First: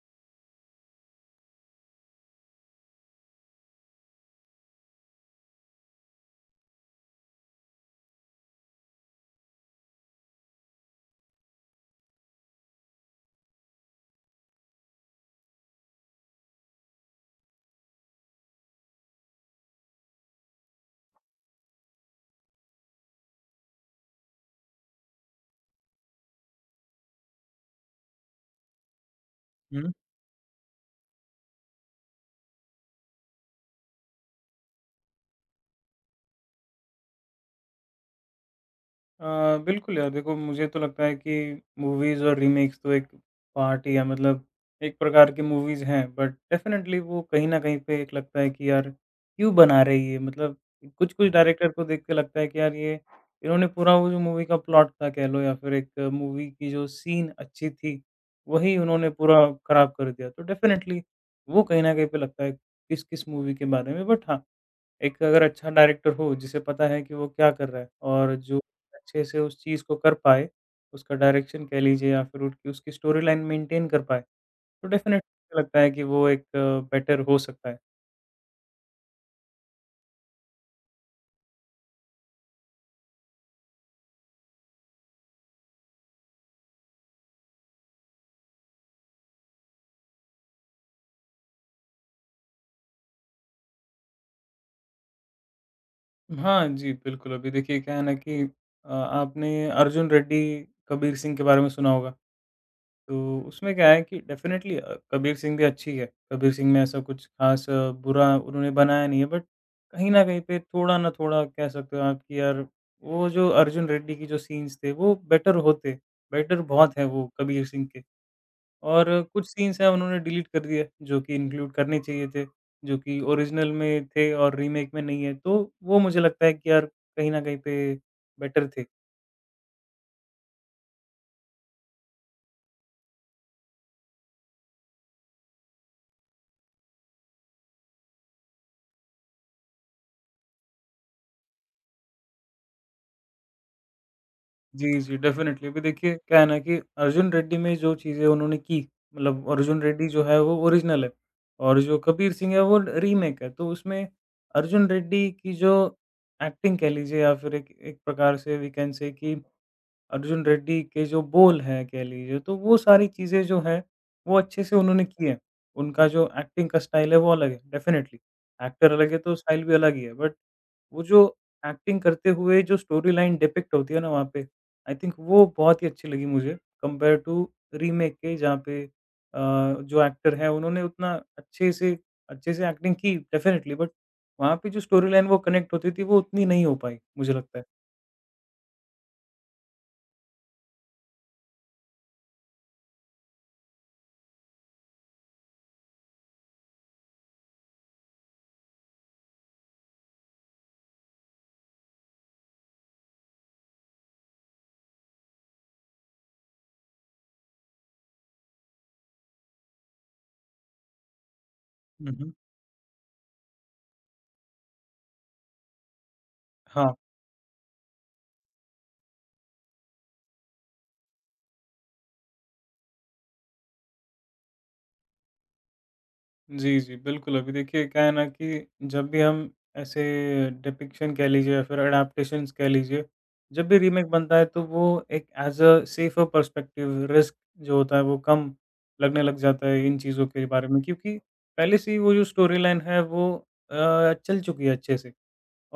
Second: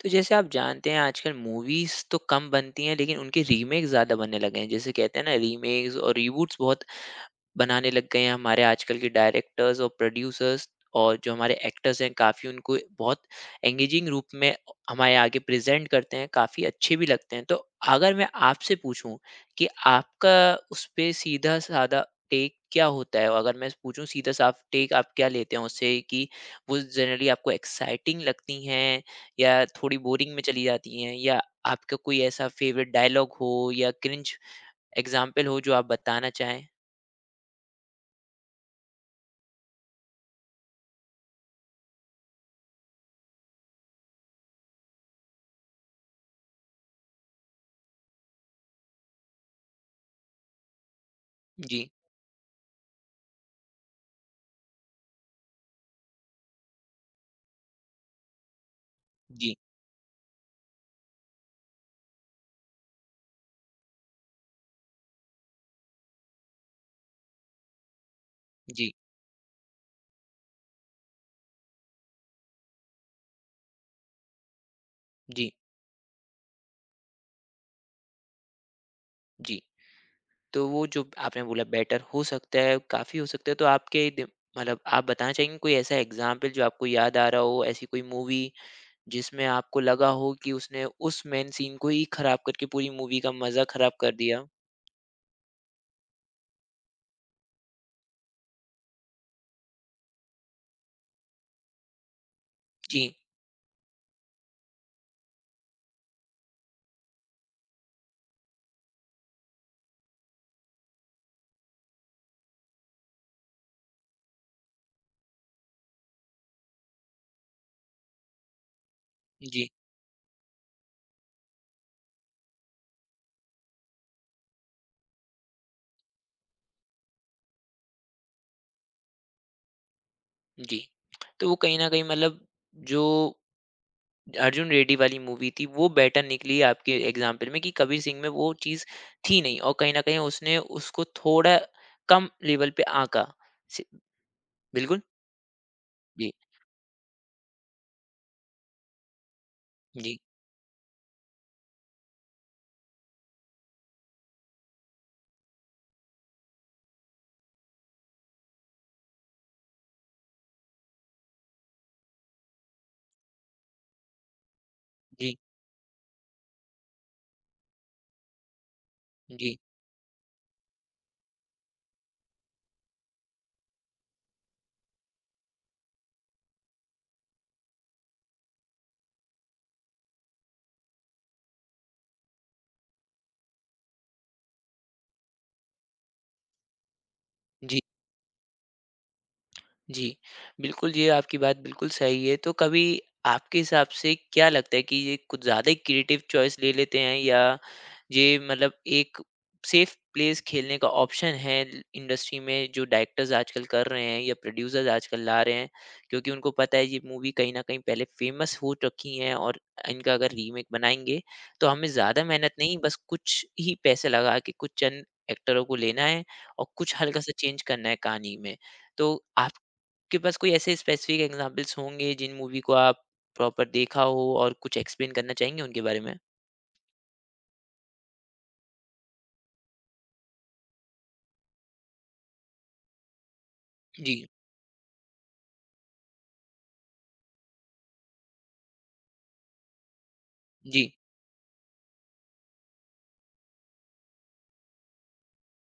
तो जैसे आप जानते हैं आजकल मूवीज तो कम बनती हैं, लेकिन उनके रीमेक ज्यादा बनने लगे हैं। जैसे कहते हैं ना, रीमेक्स और रीबूट्स बहुत बनाने लग गए हैं हमारे आजकल के डायरेक्टर्स और प्रोड्यूसर्स। और जो हमारे एक्टर्स हैं काफ़ी उनको बहुत एंगेजिंग रूप में हमारे आगे प्रेजेंट करते हैं, काफ़ी अच्छे भी लगते हैं। तो अगर मैं आपसे पूछूँ कि आपका उस पे सीधा-साधा टेक क्या होता है? और अगर मैं पूछूँ सीधा-साफ टेक आप क्या लेते हैं उससे कि वो जनरली आपको एक्साइटिंग लगती हैं या हुँ। थोड़ी बोरिंग में चली जाती हैं? या आपका कोई ऐसा फ़ेवरेट डायलॉग हो या क्रिंज एग्ज़ाम्पल हो जो आप बताना चाहें? अ, बिल्कुल यार देखो, मुझे तो लगता है कि मूवीज़ और रीमेक्स तो एक पार्ट ही है, मतलब एक प्रकार की मूवीज़ हैं, बट डेफ़िनेटली वो कहीं न कहीं पे एक लगता है कि यार क्यों बना रहे ये, मतलब कुछ-कुछ डायरेक्टर को जी। देख के लगता है कि यार, ये इन्होंने पूरा वो जो मूवी का प्लॉट था कह लो, या फिर एक मूवी की जो सीन अच्छी थी, वही उन्होंने पूरा जी। ख़राब कर दिया। तो डेफ़िनेटली वो कहीं न कहीं पे लगता है किस-किस मूवी के बारे में, बट हाँ, एक अगर अच्छा डायरेक्टर हो जिसे पता है कि वो क्या कर रहा है और जो जी, अच्छे से उस चीज़ को कर पाए, उसका डायरेक्शन कह लीजिए या फिर उट उसकी स्टोरी लाइन मेंटेन कर पाए, तो डेफ़िनेटली जी, मुझे लगता है कि वो एक बेटर हो सकता है। जी। तो वो जो आपने बोला बेटर हो सकता है, काफ़ी हो सकता है, तो आपके दि मतलब आप बताना चाहेंगे कोई ऐसा एग्ज़ाम्पल जो आपको याद आ रहा हो, ऐसी कोई मूवी जिसमें आपको लगा हो कि उसने उस मेन सीन को ही खराब करके पूरी मूवी का मज़ा खराब कर दिया? हाँ जी, बिल्कुल, अभी देखिए क्या है ना कि आपने अर्जुन रेड्डी, कबीर सिंह के बारे में सुना होगा। जी, तो उसमें क्या है कि डेफ़िनेटली कबीर सिंह भी अच्छी है। कबीर सिंह में ऐसा कुछ ख़ास बुरा उन्होंने बनाया नहीं है, बट कहीं न कहीं पे थोड़ा ना थोड़ा कह सकते हो आप कि यार, वो जो अर्जुन रेड्डी की जो सीन्स थे वो बेटर होते। बेटर बहुत हैं वो कबीर सिंह के, और कुछ जी, सीन्स हैं उन्होंने डिलीट कर दिए जो कि इंक्लूड करने चाहिए थे, जो कि ओरिजिनल में थे और रीमेक में नहीं है। तो वो मुझे लगता है कि यार, कहीं न कहीं पे बेटर थे। जी। तो वो कहीं न कहीं मतलब जो अर्जुन रेड्डी वाली मूवी थी, वो बेटर निकली आपके एग्ज़ाम्पल में कि कबीर सिंह में वो चीज़ थी नहीं और कहीं न कहीं उसने उसको थोड़ा कम लेवल पे आँका। सि जी, बिल्कुल। जी, डेफ़िनेटली। अभी देखिए, जी, क्या है ना कि अर्जुन रेड्डी में जो चीज़ें उन्होंने की, मतलब अर्जुन रेड्डी जी, जो है वो ओरिजिनल है और जो कबीर सिंह है वो रीमेक है। तो उसमें अर्जुन रेड्डी की जो एक्टिंग कह लीजिए, या फिर एक एक प्रकार से वी कैन से कि अर्जुन रेड्डी के जो बोल हैं कह लीजिए, तो वो सारी चीज़ें जो हैं, वो अच्छे से उन्होंने की जी, हैं। उनका जो एक्टिंग का स्टाइल है वो अलग है, डेफ़िनेटली। एक्टर अलग है तो जी, स्टाइल भी अलग ही है, बट वो जो एक्टिंग करते हुए जो स्टोरी लाइन डिपिक्ट होती है ना वहाँ पे, आई थिंक वो बहुत ही अच्छी लगी मुझे कंपेयर टू रीमेक के, जहाँ पे अ, जो एक्टर हैं उन्होंने उतना अच्छे से अच्छे से एक्टिंग की डेफ़िनेटली, बट वहाँ पे जो स्टोरी लाइन वो कनेक्ट होती थी, वो उतनी नहीं हो पाई, मुझे लगता है। जी, जी, बिल्कुल, ये आपकी बात बिल्कुल सही है। तो कभी आपके हिसाब से क्या लगता है कि ये कुछ ज़्यादा ही क्रिएटिव चॉइस ले लेते हैं या ये मतलब एक सेफ प्लेस खेलने का ऑप्शन है इंडस्ट्री में जो डायरेक्टर्स आजकल कर रहे हैं या प्रोड्यूसर्स आजकल ला रहे हैं, क्योंकि उनको पता है ये मूवी कहीं न कहीं पहले फेमस हो चुकी हैं और इनका अगर रीमेक बनाएँगे, तो हमें हुँ, ज़्यादा हुँ। मेहनत नहीं, बस कुछ ही पैसे लगा के कुछ चंद एक्टरों को लेना है और कुछ हाँ। हल्का-सा चेंज करना है कहानी में। तो आप आपके पास कोई ऐसे स्पेसिफिक एग्जांपल्स होंगे जिन मूवी को आप प्रॉपर देखा हो और कुछ एक्सप्लेन करना चाहेंगे उनके बारे में? जी, जी, बिल्कुल, अभी देखिए क्या है ना कि जब भी हम ऐसे डिपिक्शन कह लीजिए या फिर एडाप्टेशंस कह लीजिए, जब भी रीमेक जी, बनता है तो वो एक as a safer perspective risk जो होता है वो कम लगने लग जाता है इन चीज़ों के बारे में, जी, क्योंकि पहले से ही वो जो स्टोरी लाइन है वो चल चुकी है अच्छे से।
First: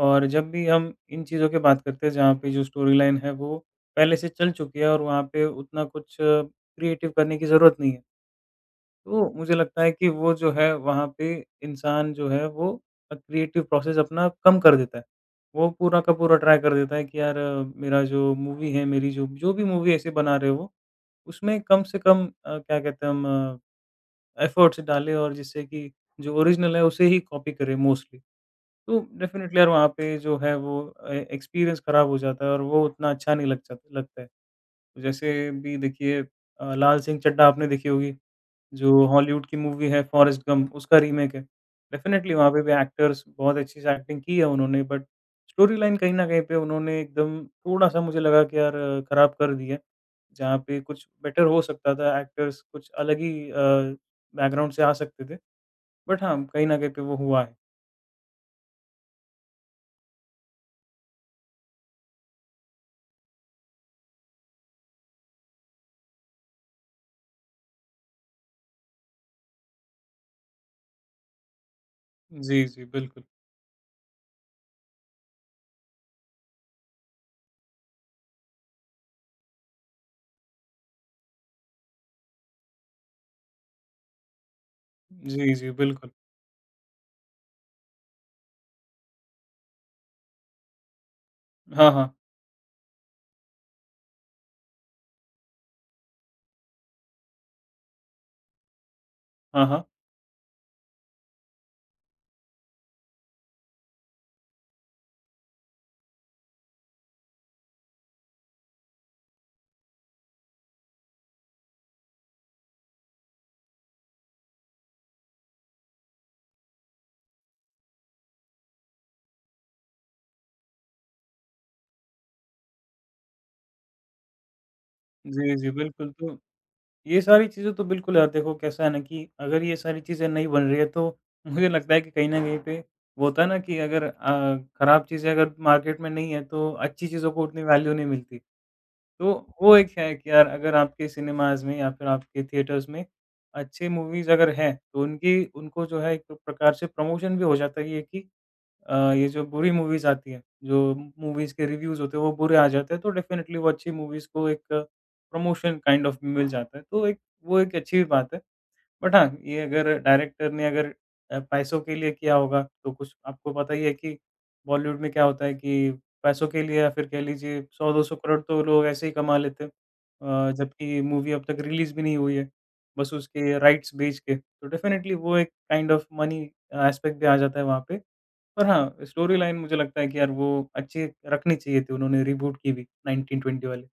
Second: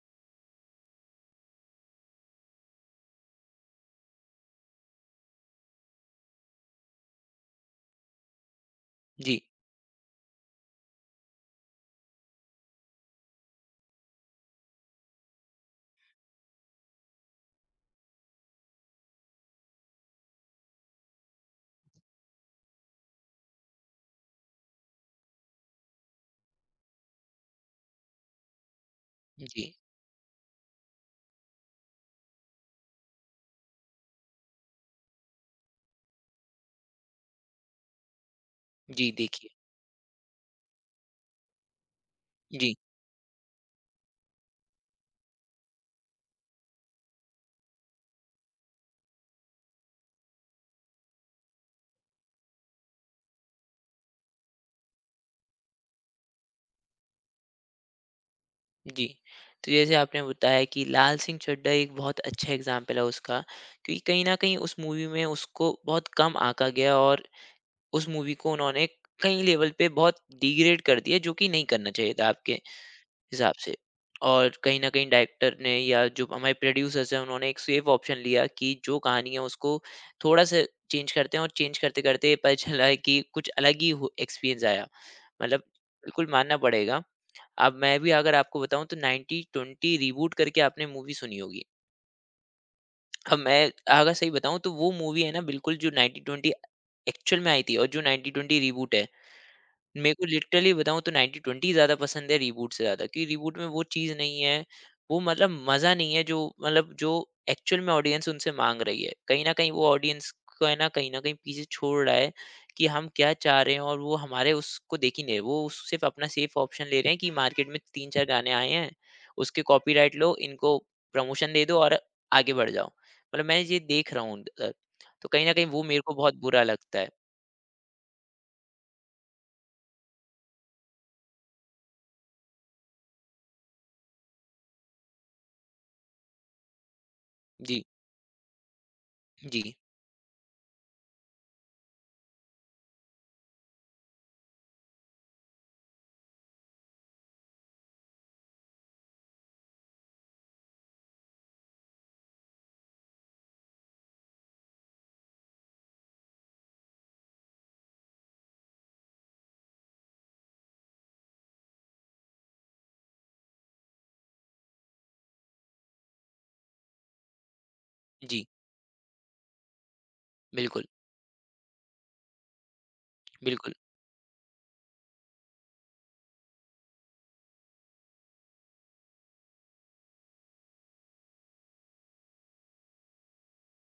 और जब भी हम इन चीज़ों की बात करते हैं जहाँ पे जो स्टोरी लाइन है वो पहले से चल चुकी है, और वहाँ पे उतना कुछ क्रिएटिव करने की ज़रूरत नहीं है। तो जी, मुझे लगता है कि वो जो है वहाँ पे इंसान जो है वो क्रिएटिव प्रोसेस अपना कम कर देता है। वो पूरा का पूरा ट्राई कर देता है कि यार मेरा जो मूवी है, मेरी जो जो भी मूवी ऐसे बना रहे हो, उसमें कम से कम क्या कहते हैं हम एफर्ट्स डालें, और जिससे कि जो ओरिजिनल है उसे ही कॉपी करें मोस्टली। तो डेफिनिटली यार, जी, वहाँ पे जो है वो एक्सपीरियंस खराब हो जाता है और वो उतना अच्छा नहीं लग जाता लगता है। तो जैसे भी देखिए लाल सिंह चड्ढा आपने देखी होगी। जो जी, हॉलीवुड देखिए। की मूवी है फॉरेस्ट गम्प उसका रीमेक है। डेफ़िनेटली वहाँ पे भी जी, एक्टर्स बहुत अच्छी से एक्टिंग की है उन्होंने, बट स्टोरी लाइन कहीं न कहीं पे उन्होंने एकदम थोड़ा-सा, मुझे लगा कि यार खराब कर दिया। जहाँ पे कुछ बेटर हो सकता था, एक्टर्स कुछ अलग ही बैकग्राउंड से आ सकते थे। बट हाँ, कहीं न कहीं पे वो हुआ है। जी। तो जैसे आपने बताया कि लाल सिंह चड्ढा एक बहुत अच्छा एग्जांपल है उसका, क्योंकि कहीं न कहीं उस मूवी में उसको बहुत कम आँका गया और उस मूवी को उन्होंने कई लेवल पे बहुत डिग्रेड कर दिया, जो कि नहीं करना चाहिए था आपके जी, जी, बिल्कुल। हिसाब से। और कहीं न कहीं डायरेक्टर ने या जो हमारे प्रोड्यूसर्स हैं उन्होंने एक सेफ ऑप्शन लिया कि जो कहानी है उसको थोड़ा-सा चेंज करते हैं और चेंज करते-करते पता चला है कि कुछ अलग ही हो एक्सपीरियंस आया। जी, मतलब जी, बिल्कुल। बिल्कुल मानना पड़ेगा। अब मैं भी अगर आपको बताऊँ तो 90-20 रीबूट करके आपने मूवी सुनी होगी। हाँ, हाँ। अब मैं अगर सही बताऊँ तो वो मूवी है ना बिल्कुल जो 90-20 एक्चुअल में आई थी और जो 90-20 रीबूट है, हाँ, हाँ। मेरे को लिटरली बताऊँ तो 90-20 ज़्यादा पसंद है रीबूट से ज़्यादा, क्योंकि रीबूट में वो चीज़ नहीं है, वो मतलब मज़ा नहीं है जो मतलब जो एक्चुअल में ऑडियंस उनसे माँग रही है। कहीं न कहीं वो ऑडियंस को है ना, कहीं न कहीं पीछे छोड़ रहा है कि हम क्या चाह रहे हैं और वो हमारे उसको देख ही नहीं रहे। वो सिर्फ़ अपना सेफ ऑप्शन ले रहे हैं कि मार्केट में 3-4 गाने आए हैं, उसके कॉपीराइट लो, इनको प्रमोशन दे दो और आगे बढ़ जाओ। मतलब मैं ये देख रहा हूँ, तो कहीं न जी, कहीं जी, वो मेरे बिल्कुल, को बहुत तो बुरा लगता है। ये सारी चीज़ें तो बिल्कुल यार देखो, कैसा है ना कि अगर ये सारी चीज़ें नहीं बन रही है तो मुझे लगता है कि कहीं न कहीं पे वो होता है ना कि अगर खराब चीज़ें अगर मार्केट में नहीं है तो अच्छी चीज़ों को उतनी जी, वैल्यू नहीं मिलती। तो जी, वो एक है कि यार, अगर आपके सिनेमाज़ में या फिर आपके थिएटर्स में अच्छी मूवीज़ अगर हैं, तो उनकी उनको जो है एक प्रकार से प्रमोशन भी हो जाता है, ये कि ये जो बुरी मूवीज़ आती हैं, जो मूवीज़ के रिव्यूज़ होते हैं वो बुरे आ जाते हैं, तो डेफ़िनेटली वो अच्छी मूवीज़ को एक प्रमोशन काइंड ऑफ मिल जाता है। तो एक वो एक अच्छी बात है। बट हाँ, ये अगर डायरेक्टर ने अगर पैसों के लिए किया होगा, तो कुछ आपको पता ही है कि बॉलीवुड में क्या होता है, कि पैसों के लिए या फिर कह लीजिए 100-200 करोड़ जी, तो लोग ऐसे ही कमा लेते हैं। बिल्कुल। जबकि मूवी अब तक रिलीज़ भी नहीं हुई है, बस उसके बिल्कुल, राइट्स बेच के। तो डेफ़िनेटली वो एक काइंड ऑफ मनी एस्पेक्ट भी आ जाता है वहाँ पे। पर हाँ, स्टोरी लाइन मुझे लगता है कि यार वो अच्छी रखनी चाहिए थी उन्होंने रिबूट की भी 1920 वाली।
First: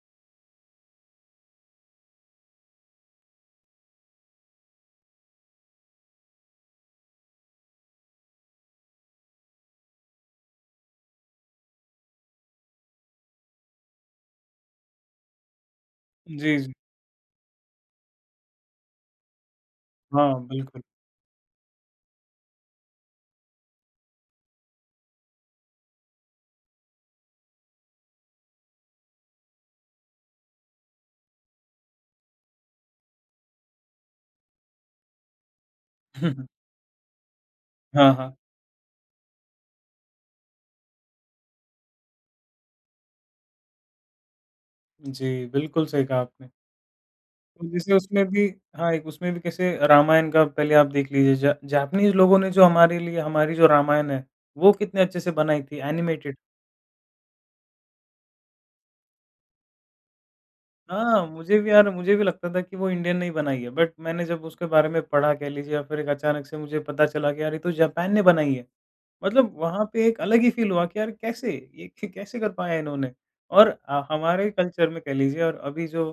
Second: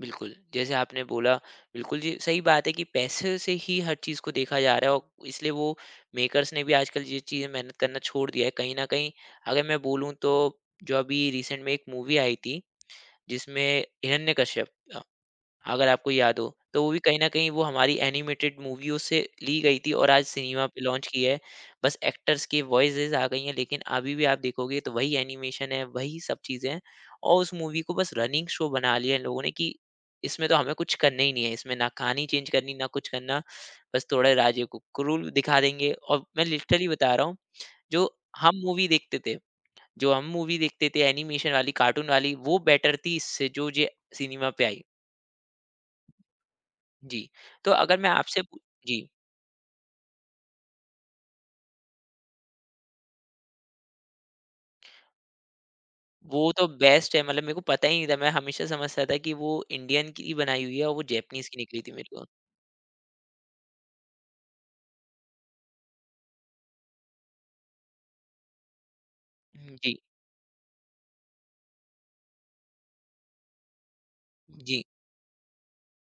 बिल्कुल। जैसे आपने बोला बिल्कुल जी, सही बात है कि पैसे से ही हर चीज़ को देखा जा रहा है और इसलिए वो मेकर्स ने भी आजकल ये चीज़ें मेहनत करना छोड़ दिया है। कहीं न कहीं अगर मैं बोलूँ तो जो अभी रिसेंट में एक मूवी आई थी जिसमें हिरण्यकश्यप, अगर आपको याद हो, जी, जी। तो वो भी कहीं न कहीं वो हमारी एनिमेटेड मूवियों से ली गई थी और आज हाँ, सिनेमा पे बिल्कुल। लॉन्च की है। बस एक्टर्स की वॉइसेज़ आ गई हैं, लेकिन अभी भी आप देखोगे तो वही एनिमेशन है, वही सब चीज़ें हैं और उस मूवी को बस रनिंग शो बना लिया इन लोगों ने कि इसमें तो हमें कुछ करना ही नहीं है। इसमें ना कहानी चेंज करनी, ना कुछ करना, बस थोड़ा राजे को क्रूर दिखा देंगे और मैं लिटरली बता रहा हूँ, जो हाँ, हाँ। हम मूवी देखते थे जो हम मूवी देखते थे एनिमेशन वाली, कार्टून वाली, वो बेटर थी इससे जो ये सिनेमा पे आई। जी, बिल्कुल सही कहा आपने। जी, तो तो जैसे अगर मैं उसमें आपसे भी पू हाँ, जी, एक उसमें भी कैसे रामायण का पहले आप देख लीजिए, जा जापानीज़ लोगों ने जो हमारे लिए हमारी जो रामायण है, वो कितने अच्छे से बनाई थी एनिमेटेड। वो तो बेस्ट है, मतलब मेरे को पता ही नहीं था, मैं हमेशा समझता था कि वो इंडियन की बनाई हुई है और वो हाँ, जैपनीज़ की मुझे भी निकली यार, थी मेरे मुझे को। भी लगता था कि वो इंडियन ने ही बनाई है, बट मैंने जब उसके बारे में पढ़ा कह लीजिए, या फिर एक अचानक से मुझे पता चला कि यार ये तो जापान ने बनाई है। मतलब हुँ, वहाँ जी, पे एक अलग ही फ़ील हुआ कि यार, कैसे? ये कैसे कर पाया इन्होंने? और हमारे जी, कल्चर में कह लीजिए, और अभी जो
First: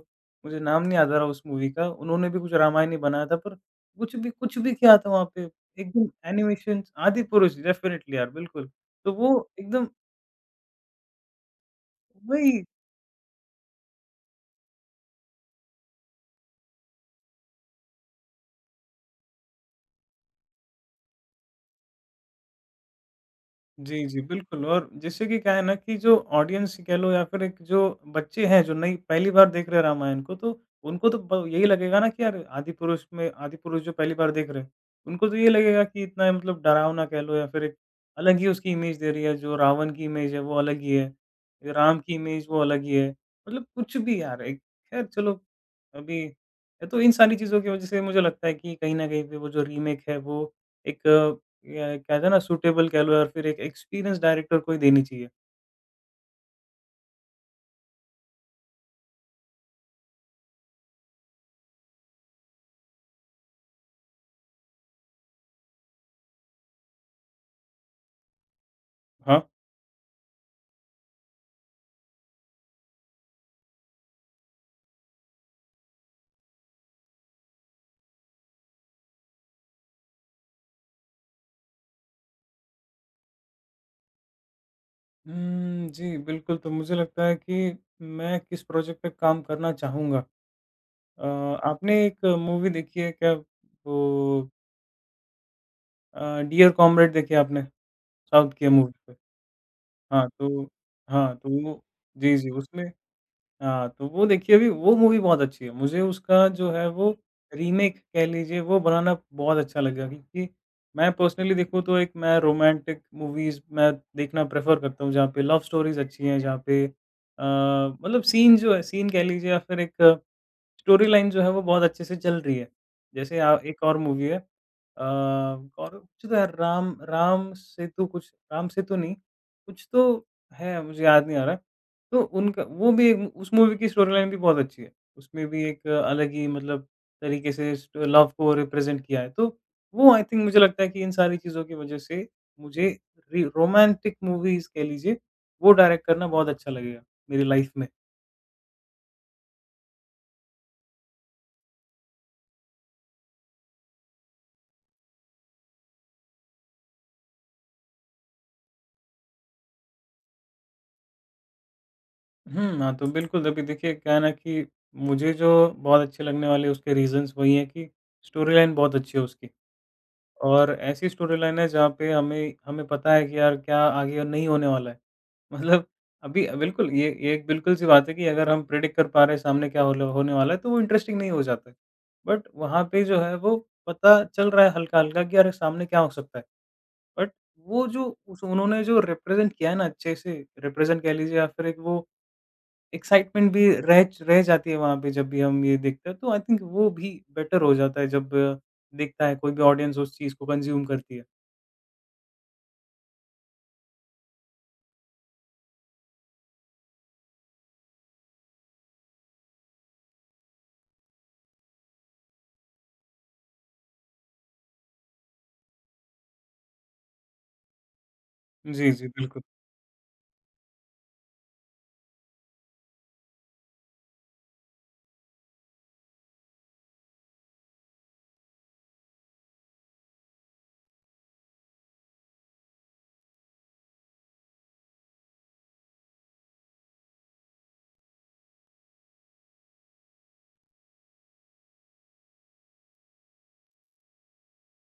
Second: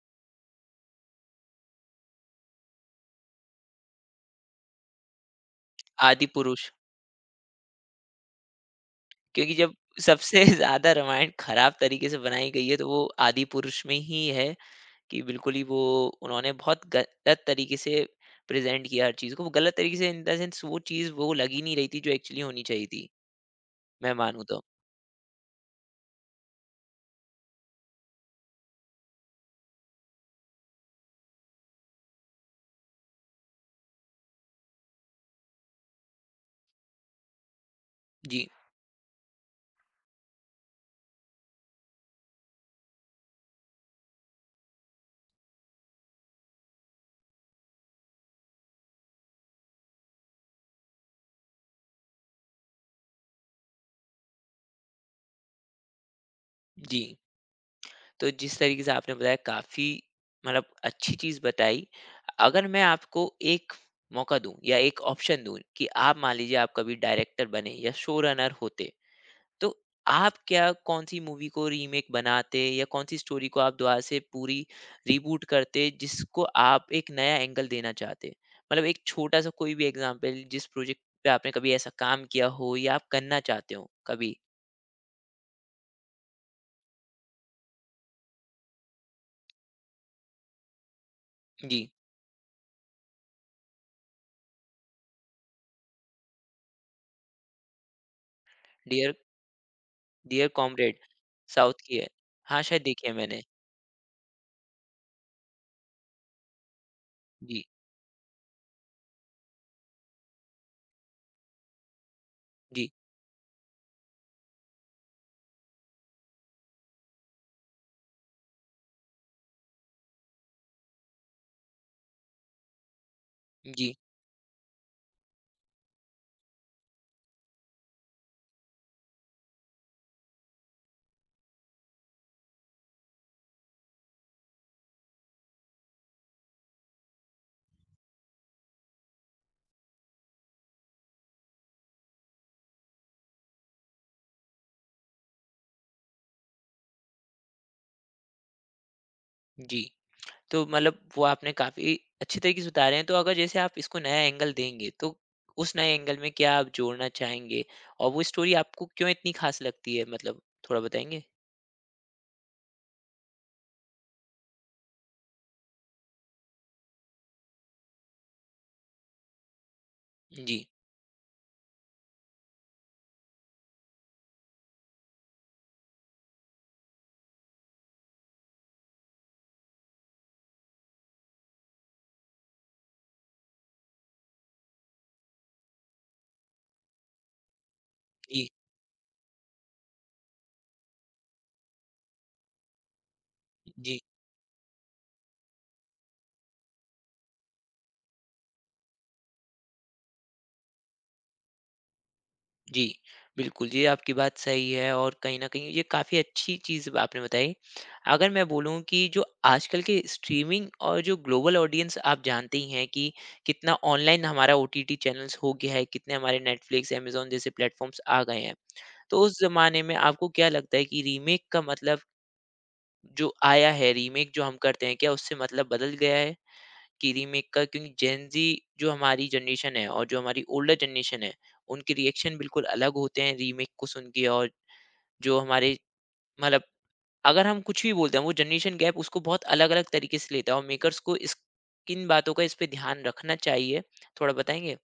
मुझे नाम नहीं याद आ रहा उस मूवी का, उन्होंने भी कुछ रामायण ही बनाया था पर कुछ भी किया था वहाँ पे। एकदम आदिपुरुष एनिमेशंस, आदि पुरुष डेफ़िनेटली यार बिल्कुल। तो वो क्योंकि जब एकदम सबसे ज़्यादा रामायण खराब तरीके से बनाई वही। गई है, तो वो आदिपुरुष में ही है कि बिल्कुल ही वो उन्होंने बहुत गलत तरीके से प्रेज़ेंट किया हर चीज़ को, वो गलत तरीके से इन द सेंस वो चीज़ वो लग ही नहीं रही थी जो एक्चुअली होनी चाहिए थी, जी, मैं जी, मानूँ तो। बिल्कुल, और जैसे कि क्या है ना कि जो ऑडियंस ही कह लो या फिर एक जो बच्चे हैं जो नई पहली बार देख रहे हैं रामायण को, तो उनको तो ब यही लगेगा ना कि यार, आदि पुरुष जो पहली बार देख रहे हैं, उनको तो ये लगेगा कि इतना मतलब डरावना कह लो या फिर एक अलग जी, ही उसकी इमेज दे रही है, जो रावण की इमेज है वो अलग ही है, ये राम की इमेज वो अलग ही है। मतलब कुछ भी यार, एक खैर चलो, अभी ये तो इन सारी चीज़ों की वज़ह से मुझे लगता है कि कहीं न कहीं पे वो जो रीमेक है वो एक, या कहते हैं ना, सूटेबल कह लो या फिर एक एक्सपीरियंस डायरेक्टर को ही देनी चाहिए। जी। तो जिस तरीके से आपने बताया काफी मतलब अच्छी चीज बताई, अगर मैं आपको एक मौका दूं या एक ऑप्शन दूं कि आप मान लीजिए आप कभी डायरेक्टर बने या शो रनर होते, हाँ। तो आप क्या कौन सी मूवी को रीमेक बनाते या कौन सी स्टोरी को आप दोबारा से पूरी रीबूट करते जिसको आप एक नया एंगल देना चाहते, मतलब एक छोटा सा कोई भी एग्जांपल जिस प्रोजेक्ट पे आपने कभी ऐसा काम किया हो या आप करना चाहते हो कभी। हुँ, जी, बिल्कुल, तो मुझे लगता है कि मैं किस प्रोजेक्ट पे काम करना चाहूँगा। अ, जी। आपने एक मूवी देखी है क्या वो डियर कॉमरेड देखी है आपने? साउथ की है मूवी। पे? डियर हाँ, डियर तो कॉमरेड हाँ, तो साउथ वो की है। जी, जी, हाँ, शायद उसमें देखी है मैंने। हाँ, तो वो देखिए, अभी वो मूवी बहुत अच्छी है। मुझे उसका जो है वो जी, रीमेक कह लीजिए, वो बनाना बहुत अच्छा लगेगा, क्योंकि मैं पर्सनली देखूँ तो एक मैं जी, रोमांटिक मूवीज़ मैं देखना प्रेफ़र करता हूँ जहाँ पे लव स्टोरीज़ अच्छी हैं, जहाँ पे मतलब सीन जो है सीन कह लीजिए, या फिर एक स्टोरी लाइन जो है वो बहुत अच्छे से चल रही है। जैसे एक जी, और मूवी है और कुछ तो है, राम राम सेतु, कुछ, राम सेतु नहीं, कुछ तो है मुझे याद नहीं आ रहा। तो उनका वो भी एक उस मूवी की स्टोरी लाइन भी बहुत अच्छी है। उसमें भी एक अलग ही मतलब तरीके से इस लव को रिप्रेज़ेंट किया है। तो वो आई थिंक मुझे लगता है कि इन सारी चीज़ों की वज़ह से मुझे रि रोमांटिक मूवीज़ कह लीजिए, वो डायरेक्ट करना बहुत अच्छा लगेगा मेरी लाइफ़ में। जी। तो मतलब वो आपने काफ़ी अच्छे तरीके से उतारे हैं, तो अगर जैसे आप इसको नया एंगल देंगे, तो उस नए एंगल में क्या आप जोड़ना चाहेंगे? और वो स्टोरी आपको क्यों इतनी ख़ास लगती है, मतलब थोड़ा बताएँगे? हुँ, हाँ, तो बिल्कुल अभी देखिए क्या है ना कि मुझे जो बहुत अच्छे लगने वाले उसके रीज़न्स वही हैं कि स्टोरी लाइन बहुत अच्छी है उसकी, जी, और ऐसी स्टोरी लाइन है जहाँ पे हमें हमें पता है कि यार क्या आगे और नहीं होने वाला है। मतलब अभी बिल्कुल ये एक बिल्कुल-सी बात है कि अगर हम प्रेडिक्ट कर पा रहे हैं सामने क्या होल होने वाला है तो वो इंटरेस्टिंग नहीं हो जाता है। बट वहाँ पे जो है वो पता चल रहा है हल्का-हल्का कि अरे, सामने क्या हो सकता है। बट वो जो उस जी, उन्होंने जो रिप्रेज़ेंट किया है ना अच्छे से, रिप्रेज़ेंट कह लीजिए या फिर एक वो एक्साइटमेंट भी जी। रह रह जाती है वहाँ पे जब भी हम ये देखते हैं, तो आई थिंक वो भी बेटर हो जाता है, जब देखता है कोई भी ऑडियंस उस चीज़ को कंज़्यूम करती है। जी, बिल्कुल, ये आपकी बात सही है और कहीं न कहीं ये काफ़ी अच्छी चीज़ आपने बताई। अगर मैं बोलूँ कि जो आजकल के स्ट्रीमिंग और जो ग्लोबल ऑडियंस आप जानते ही हैं कि कितना ऑनलाइन हमारा ओटीटी चैनल्स हो गया है, कितने हमारे नेटफ्लिक्स, अमेज़न जैसे प्लेटफ़ॉर्म्स आ गए हैं। जी, जी, तो उस बिल्कुल। ज़माने में आपको क्या लगता है कि रीमेक का मतलब जो आया है, रीमेक जो हम करते हैं, क्या उससे मतलब बदल गया है? कि रीमेक का, क्योंकि जेन ज़ी जो हमारी जनरेशन है और जो हमारी ओल्डर जनरेशन है, उनके रिएक्शन बिल्कुल अलग होते हैं रीमेक को सुन के, और जो हमारे मतलब अगर हम कुछ भी बोलते हैं, वो जनरेशन गैप उसको बहुत अलग-अलग तरीके से लेता है और मेकर्स को इस किन बातों का इस पे ध्यान रखना चाहिए, थोड़ा बताएँगे?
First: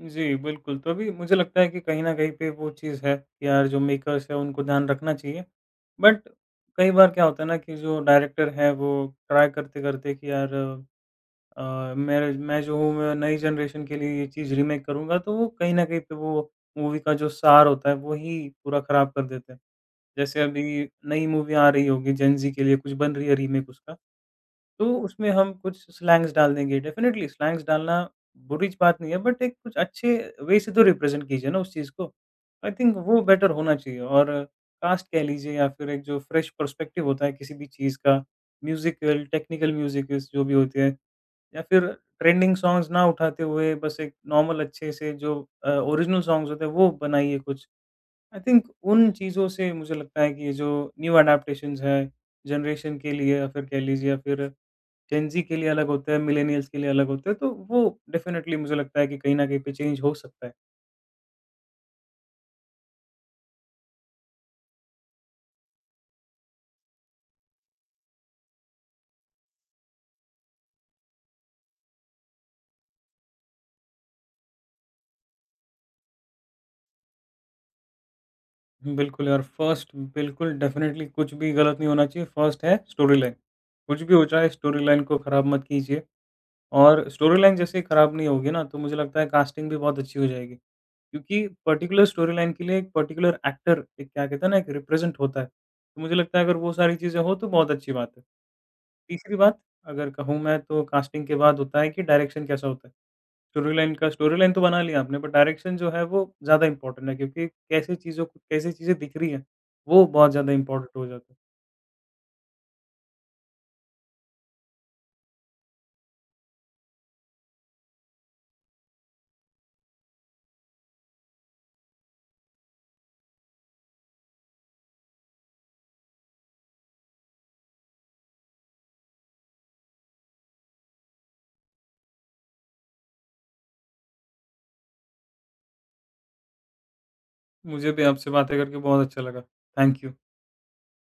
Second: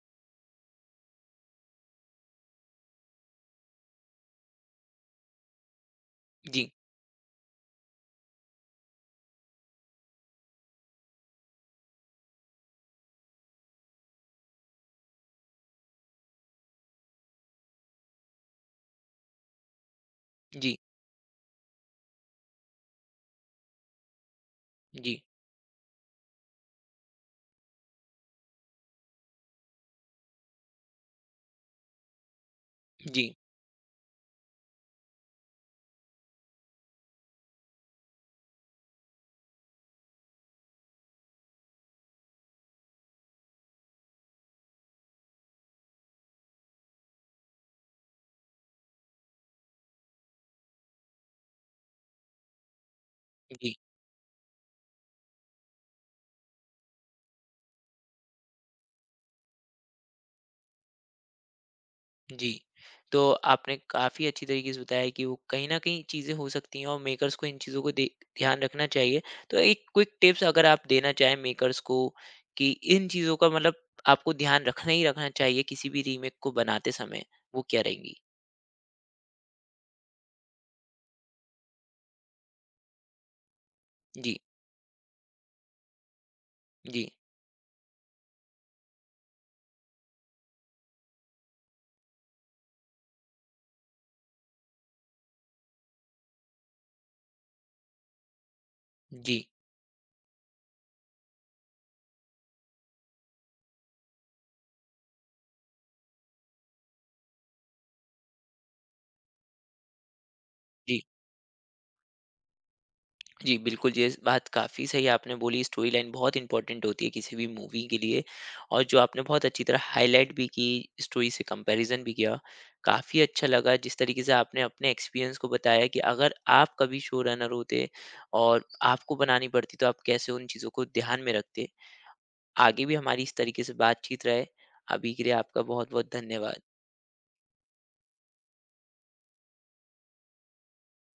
जी, बिल्कुल, तो अभी मुझे लगता है कि कहीं न कहीं पे वो चीज़ है कि यार जो मेकर्स हैं उनको ध्यान रखना चाहिए। बट जी, कई बार क्या होता है ना कि जो डायरेक्टर है वो ट्राई करते-करते कि यार मेरे मैं जो हूँ, मैं नई जनरेशन के लिए ये चीज़ रीमेक करूँगा, तो वो कहीं न कहीं पे वो मूवी का जो सार होता है वो ही पूरा ख़राब कर देते हैं। जैसे जी, अभी नई मूवी आ रही होगी जेन ज़ी के लिए, कुछ बन रही है रीमेक उसका, तो जी, उसमें हम कुछ स्लैंग्स डाल देंगे। डेफ़िनिटली स्लैंग्स डालना बुरी बात नहीं है, बट एक कुछ अच्छे वे से तो रिप्रेज़ेंट कीजिए ना उस चीज़ को। आई थिंक वो जी, बेटर होना चाहिए, और कास्ट कह लीजिए या फिर एक जो फ्रेश पर्सपेक्टिव होता है किसी भी चीज़ का, म्यूज़िकल, टेक्निकल म्यूज़िक जो भी होती है। या फिर ट्रेंडिंग सॉन्ग्स ना उठाते हुए, बस एक नॉर्मल अच्छे से जो ओरिजिनल सॉन्ग्स होते हैं वो बनाइए कुछ। आई थिंक उन चीज़ों से मुझे लगता है कि ये जो न्यू अडैप्टेशंस हैं, जनरेशन के लिए या फिर जी। कह लीजिए या फिर जेन ज़ी के लिए अलग होते हैं, मिलेनियल्स के लिए अलग होते हैं, तो वो डेफ़िनेटली मुझे लगता है कि कहीं न कहीं पे चेंज हो सकता है। जी। तो आपने काफ़ी अच्छी तरीके से बताया कि वो कहीं न कहीं चीज़ें हो सकती हैं और मेकर्स को इन चीज़ों को दे ध्यान रखना चाहिए। तो एक क्विक टिप्स अगर आप देना चाहें मेकर्स को कि इन चीज़ों का मतलब आपको ध्यान रखना ही रखना चाहिए किसी भी रीमेक को बनाते समय, वो क्या रहेंगी? बिल्कुल यार, फर्स्ट बिल्कुल डेफ़िनेटली कुछ भी गलत नहीं होना चाहिए, फर्स्ट है स्टोरी लाइन। कुछ भी हो जी, जाए स्टोरी लाइन को खराब मत कीजिए। जी, और स्टोरी लाइन जैसे ही खराब नहीं होगी ना, तो मुझे लगता है कास्टिंग भी बहुत अच्छी हो जाएगी। क्योंकि पर्टिकुलर स्टोरी लाइन के लिए एक पर्टिकुलर एक्टर, एक क्या कहते हैं ना, एक रिप्रेज़ेंट होता है। तो मुझे लगता है अगर वो सारी चीज़ें हो तो बहुत अच्छी बात है। तीसरी जी, बात अगर कहूँ मैं तो कास्टिंग के बाद होता है कि डायरेक्शन कैसा होता है। स्टोरी लाइन तो बना लिया आपने, पर डायरेक्शन जो है वो ज़्यादा इम्पोर्टेंट है, क्योंकि कैसे चीज़ों को, कैसी चीज़ें दिख रही हैं, वो बहुत ज़्यादा इम्पोर्टेंट जी। हो जाता है। जी, बिल्कुल, ये बात काफ़ी सही आपने बोली, स्टोरी लाइन बहुत इम्पोर्टेंट होती है किसी भी मूवी के लिए और जो आपने बहुत अच्छी तरह हाइलाइट भी की, स्टोरी से कंपैरिज़न भी किया। काफ़ी अच्छा लगा जिस तरीके से आपने अपने एक्सपीरियंस को बताया कि अगर आप कभी शो रनर होते और आपको बनानी पड़ती, तो आप कैसे उन चीज़ों को ध्यान में रखते। आगे भी हमारी इस तरीके से बातचीत रहे, अभी के लिए आपका बहुत-बहुत धन्यवाद। मुझे भी आपसे बातें करके बहुत अच्छा लगा। Thank you.